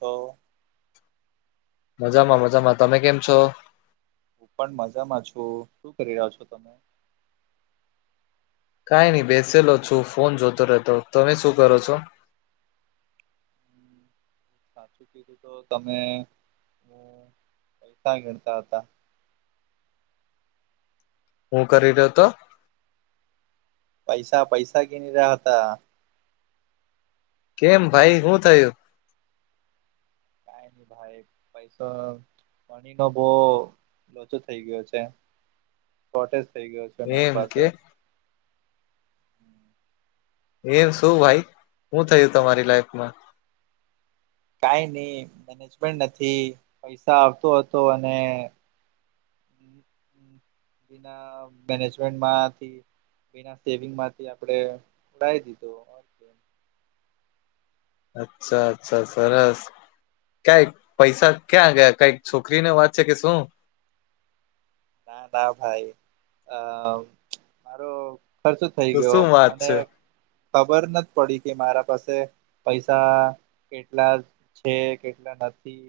તો મજામાં મજામાં તમે કેમ છો? હું પણ મજામાં છું શું કરી રહ્યા છો તમે? કઈ નઈ બેસેલો છું ફોન જોતો રહેતો તમે શું કરો છો? હમ સાચું કીધું તો તમે હ પૈસા ગણતા હતા હું કરી રહ્યો હતો પૈસા પૈસા ગીની રહ્યા હતા કેમ ભાઈ શું થયું? કઈ નહી ભાઈ પૈસા પાણી નો બહુ લોચો થઇ ગયો છે. શોટેજ થઇ ગયો છે મારી એમ પાસે કે એમ શું ભાઈ શું થયું તમારી લાઈફમાં? કઈ નહી મેનેજમેન્ટ નથી પૈસા આવતો હતો અને [inaudible] [unintelligible] મેનેજમેન્ટ માંથી સેવિંગમાંથી ઉડાઈ દીધો અચ્છા અચ્છા સરસ ક્યાંઈ પૈસા ક્યાં ગયા કઈક છોકરી ને વાત છે કે શું ના ના ભાઈ અ મારો ખર્ચો થઈ તો ગયો શું વાત મને છે ખબર નથી પડી કે મારા પાસે પૈસા કેટલા છે કેટલા નથી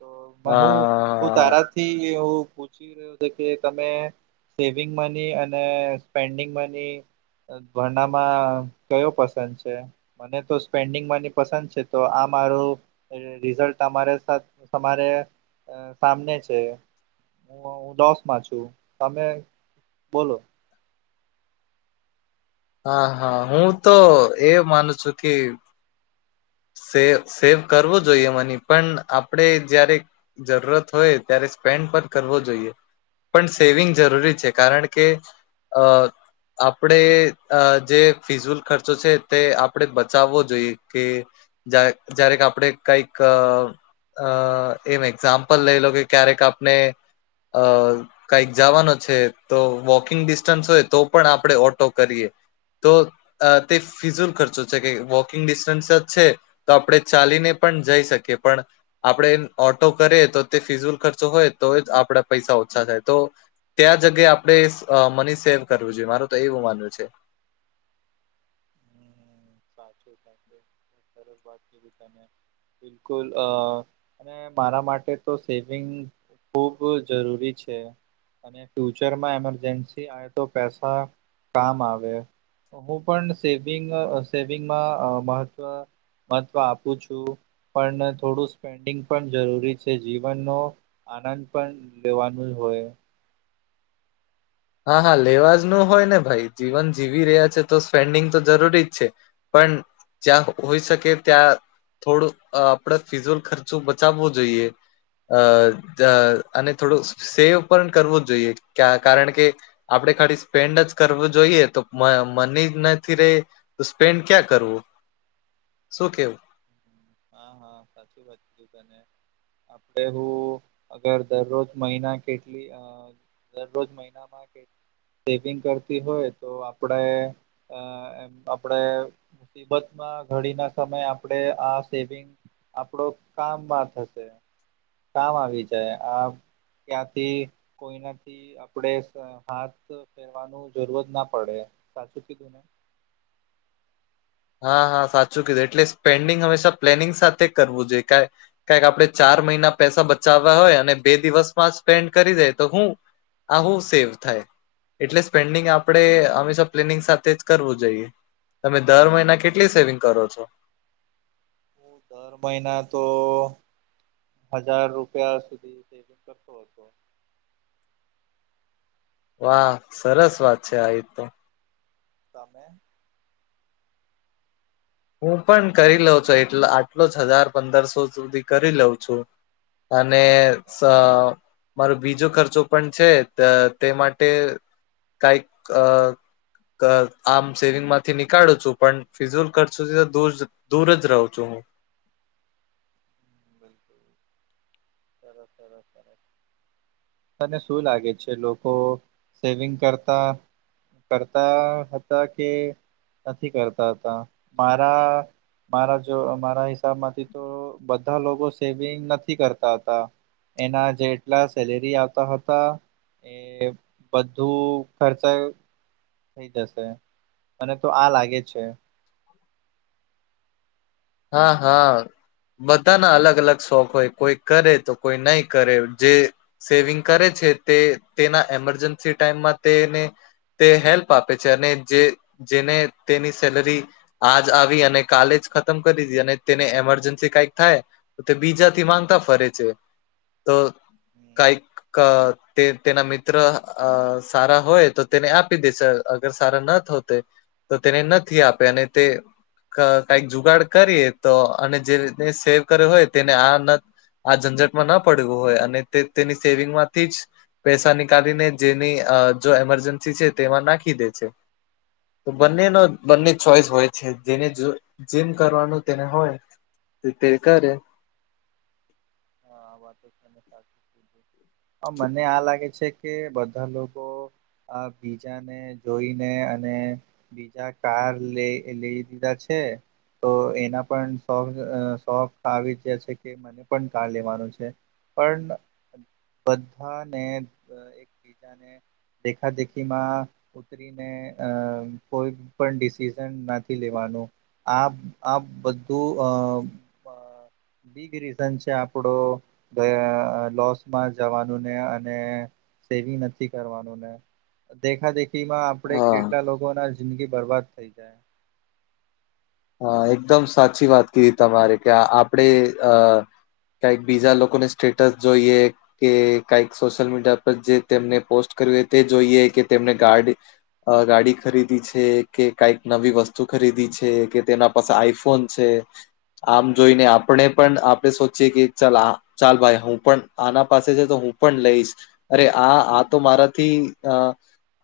તો હું હું હા તારા થી એવુ પૂછી કે તમે સેવિંગ મની અને સ્પેન્ડિંગ મની ભરણામાં કયો પસંદ છે. મને તો સ્પેન્ડિંગ મની પસંદ છે તો આ મારું રિઝલ્ટ તમારે સાથ તમારે અ સામને છે. હું હું લોસમાં છું તમે બોલો. હા હા હું તો એ માનું છું કી સે સેવ કરવો જોઈએ મની પણ આપણેે જ્યારે જરૂરત હોય ત્યારે સ્પેન્ડ પણ કરવો જોઈએ. પણ સેવિંગ જરૂરી છે કારણ કે અ આપણે અ જે ફિઝુલ ખર્ચો છે તે આપણે બચાવવો જોઈએ કે જા જ્યારેક આપણે કંઈક અ એમ એક્ઝામ્પલ લઈ લો કે ક્યારેક આપને અ કાઈક જવાનો છે તો વોકિંગ ડિસ્ટન્સ હોય તો પણ આપણે ઓટો કરીએ. તો અ તે ફિઝુલ ખર્ચો છે કે વોકિંગ ડિસ્ટન્સ છે તો આપણે ચાલીને પણ જઈ શકીએ પણ આપણે ઓટો કરીએ તો તે ફિઝુલ ખર્ચો હોય તો જ આપડા પૈસા ઓછા થાય તો ત્યાં જગ્યાએ આપડે અ મની સેવ કરવું જોઈએ મારું તો એવું માનવું છે. સાચું સાથે સરસ વાત કીધી તમે બિલકુલ અ અને મારા માટે તો સેવિંગ ખૂબ જરૂરી છે. અને ફ્યુચરમાં એમરજન્સી આવે તો પૈસા કામ આવે. હું પણ સેવિંગ અ સેવિંગમાં અ મહત્વ મહત્વ આપું છું. પણ થોડું સ્પેન્ડિંગ પણ જરૂરી છે જીવનનો આનંદ પણ લેવાનું જ હોય. હા હા લેવા જ નું હોય ને ભાઈ જીવન જીવી રહ્યા છે તો સ્પેન્ડિંગ તો જરૂરી જ છે. પણ જ્યા હોઈ શકે ત્યાં થોડું અ આપણેે ફિઝુલ ખર્ચો બચાવવો જોઈએ. અ ત અને થોડુંક સેવ પણ કરવો જ જોઈએ કયા કારણ કે આપણે ખાલી સ્પેન્ડ જ કરવું જોઈએ તો મ મની નથી રે. તો સ્પેન્ડ ક્યાં કરવું શું કેવું? હા હા સાચી વાત છે. આપડે હું અગર દરરોજ મહિના કેટલી અ દરરોજ મહિનામાં સેવિંગ કરતી હોય તો અ આપડે એમ આપડે મુસીબતમાં ઘડીના સમયે આપણેે આ સેવિંગ આપડો કામમાં થશે. કામ આવી જાય આ ક્યાંથી કોઈનાથી આપડે સ હાથ ફેરવાનું જરૂર જ ના પડે સાચું કીધું ને? હા હા સાચું કીધું એટલે સ્પેન્ડિંગ હંમેશા પ્લેનિંગ સાથે કરવું જોઈએ કા કાઈક આપણે ચાર મહિના પૈસા બચાવવા હોય અને બે દિવસમાં સ્પેન્ડ કરી દયે તો હું આ હું સેવ થાય? એટલે સ્પેન્ડિંગ આપણે હંમેશા પ્લેનિંગ સાથે જ કરવું જોઈએ તમે દર મહિ ને કેટલી સેવિંગ કરો છો? હું દર મહિના તો હજાર રૂપિયા સુધી સેવિંગ કરતો હતો. વાહ! સરસ વાત છે આ એ તો. તમે હું પણ કરી લઉ છું એટ આટલો જ હજાર પંદરસો સુધી કરી લઉં છું. અને સ મારો બીજો ખર્ચો પણ છે ત તે માટે કાઈક અ ક આમ સેવિંગમાંથી નીકાળું છું પણ ફિઝુલ કર સુત તો દૂર દૂર જ રહું છું હું. બિલકુલ. ચાલો સરો સર તને શું લાગે છે લોકો સેવિંગ કરતા કરતા હતા કે નથી કરતા હતા મારા મારા જો મારા હિસાબ માંથી તો બધા લોકો સેવિંગ નથી કરતા એના જેટલા સેલેરી આવતા હતા એ બધું ખર્ચા થઈ જશે અને તો આ લાગે છે હા હા બધાના અલગ અલગ શોખ હોય કોઈ કરે તો કોઈ નહી કરે જે સેવિંગ કરે છે તે તેના એમરજન્સી ટાઈમમાં તેને તે હેલ્પ આપે છે અને જે જેને તેની સેલરી આજ આવી અને કાલેજ ખમ કરીી અને તેને એમરજન્સી કઈક થાય તો તે બીજા થી માંગતા ફરે છે તો હમ, કઈ તે તેના મિત્ર સારા હોય તો તેને આપી દેશે અગર સારા ના થ તો તેને નથી આપે અને તે કઈક જુગાડ કરીએ તો અને જે રી સેવ કર્યો હોય તેને આ આ ઝંઝટમાં ન પડવું હોય અને તે તેની સેવિંગમાંથી જ પૈસા નીિકળીને જેની જો એમરજન્સી છે તેમાં નાખી દે છે તો બંનેનો હમ, આ બંને ચોઈસ હોય છે જેને જો જીમ કરવાનું તેને હોય તે કરે હા વાત તમે સા આ વર્ષે શેર બજારમાં ઘણા રોકાણકારો ને સારા નફા સાથે લાભ મળ્યો હતો અ મને આ લાગે છે કે બધા લોકો આ બીજાને જોઈને અને બીજા કાર લે લઈ દીધા છે તો એના પણ સઅ સોફ્ટ આવી જસે છે કે મને પણ આ લેવાનું છે પણ બધાને એક અને દેખા દેખી માં તરી ને અ કોઈ પણ ડિસિઝન નથી લેવાનું આ આ બધું અ બીગ રીઝન છે આપડો અ લોસમાં જવાનુંને અને સેવી નથી કરવાનું ને દેખા દેખી માં આપડે હા કેટલા લોકો ના જિંદગી બરબાદ થઈ હ એકદમ સાચી વાત કહી તમારે કે આપણેે અ કઈ બીજા લોકોને સ્ટેટસ જોઈએ કે કઈક સોશિયલ મીડિયા પર જે તેમને પોસ્ટ કર્યું હો તે જોઈએ કે તેમને ગાર્ડ અ ગાડી ખરીદી છે કે કઈક નવી વસ્તુ ખરીદી છે કે તેના પાસે આઈફોન છે આમ જોઈને આપણે પણ આપણે સોચીએ કે ચાલ આ ચાલ ભાઈ હું પણ આના પાસે છે તો હું પણ લઈશ અરે આ આ તો મારાથી અ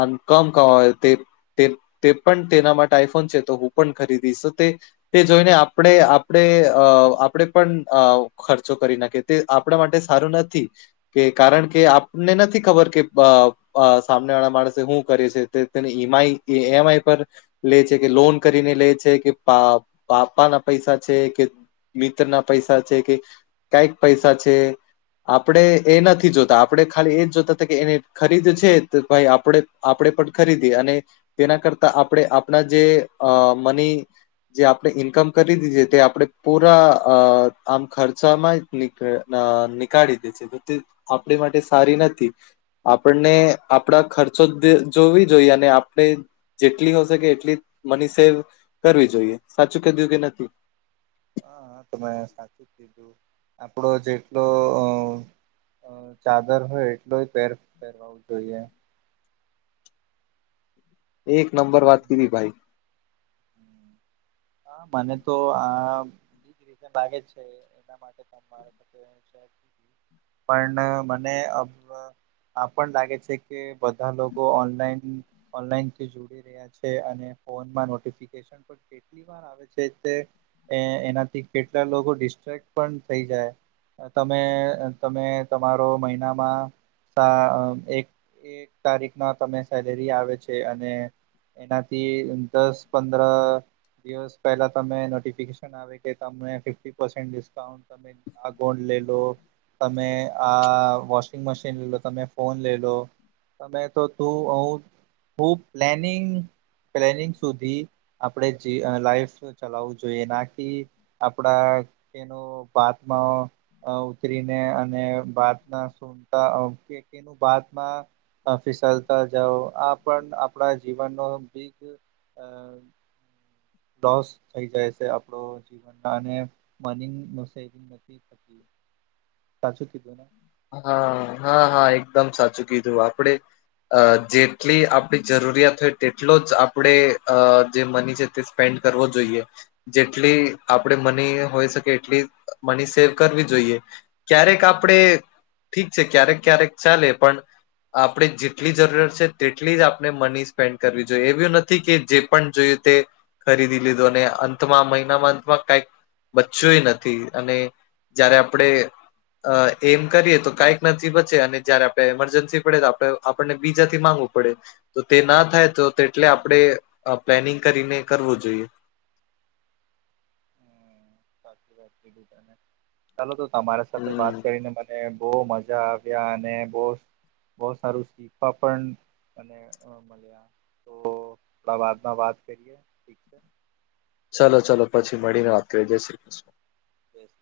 આમ કમ કમાવેલ તે તે તે પણ તેના માટે આઈફોન છે તો હું પણ ખરીદી દિસતે તે જોઈને આપણે આપણે અ આપણેે પણઅ ખર્ચો કરી કે તે આપણા માટે સારું નથી કે કારણ કે આપને નથી ખબર કે બઅ સામને વાળા માણસે હું કરે છે તે એમાઈ એમાંય પર લે છે કે લોન કરીને લે છે કે પા પાપા ના પૈસા છે કે મિત ના પૈસા છે કે કઈક પૈસા છે આપણે એ નથી જોતા આપડણે ખાલી એ જ જોતા હતા કે એને ખરીદ છે ભાઈ આપ આપણે પણ ખરીદી અને તેના કરતા આપણે આપણા જે અ મની જે આપણે ઈન્કમ કરી દીે તે આપણેે પૂરા અ આમ ખર્ચામાં નિકઅ નીકાળી દે છે તો તે આપણી માટે સારી નથી આપણને આપણા ખર્ચો દો જોવી જોઈએ અને આપણે જેટલી હોશેકે એટલી મની સેવ કરવી જોઈએ સાચું કીધું કે હા હા તો મે સાચું જ કીધું આપડો જેટલો અ અ ચાદર હોય એટલો જ પેર ફેલાવવો જોઈએ એક નંબર વાત કીધી ભાઈ હા મને તો આ બીજ રીન લાગે છે એના માટે પણ મને અપ આપ પણ લાગે છે કે બધા લોકો ઓનલાઈન ઓનલાઈન થી જોડી જોયા છે અને ફોન માં નોટિફિકેશન પણ દ્વારા આવે છે તે એનાથી કેટલા લોકો ડિસ્ટક્ટ પણ થઈ જાય તમે તમે તમારો મહિનામાં ત એક એક તારીખ ના તમે સેલેરી આવે છે અને એનાથી દસ પંદર દિવસ પહેલા તમે નોટિફિકેશન હવે કે તમે ફિફ્ટી પરસેંડ ડિસ્કાઉન્ટ તમે આ ગોળ લે લો તમે આ વોશિંગ મશીન લે લો તમે ફોન લે લો તમે તો તું હું હું પ્લેનિંગ પ્લેનિંગ સુધી આપણે જે લાઈફ ચલાવવું જોઈએ નાકી આપડા તેનું ભાતમાં ઉતરીને અને ભાત ના સુ સર ઓકે બાતમાં ફીસલતા જાઓ આ પણ આપણા જીવનનો બીગ અ લોસ થઈ જાય છે આપડો જીવનમાં મનીનું સેવિંગ નથી થતું. સાચું કીધું? હા, હા, હા એકદમ સાચું કીધું, આપડે અ જેટલી આપડી જરૂરિયાત હોય તેટલો જ આપડે અ જે મની છે તે સ્પેડ કરવો જોઈએ. જેટલી આપડે મની હોય શકે એટલી મની સેવ કરવી જોઈએ. ક્યારેક આપડે ઠીક છે, ક્યારેક ક્યારેક ચાલે પણ આપડે જેટલી જરૂરિયાત છે તેટલી જ આપડે મની સ્પેન્ડ કરવી જોઈએ એવું નથી કે જે પણ જોય તે ખરીદી લીધું અને અંતમાં મહિનામાં અંતમાં કાઈક બચ્યું એ નથી અને જયારે આપડે અ એમ કરીએ તો કાંઈક નથી બચે અને જયારે આપડે એમરજન્સી પડે તો આપડે આપણને બીજાથી માંગવું પડે. તો તે ના થાય તો તેટલે આપડે પ્લેનિંગ કરીને કરવું જોઈએ. સાચી વાત કીધી તમે, ચાલો તો તમારા સાથે હમ વાત કરીને મને બઉ મજા આવ્યા અને બહુ બઉ સારું શીખવા પણ અને અ તો બાદમાં વાત કરીએ ઠીક છે. ચલો ચલો પછી મળીને વાત કરીએ, જય શ્રી કૃષ્ણ. જય સી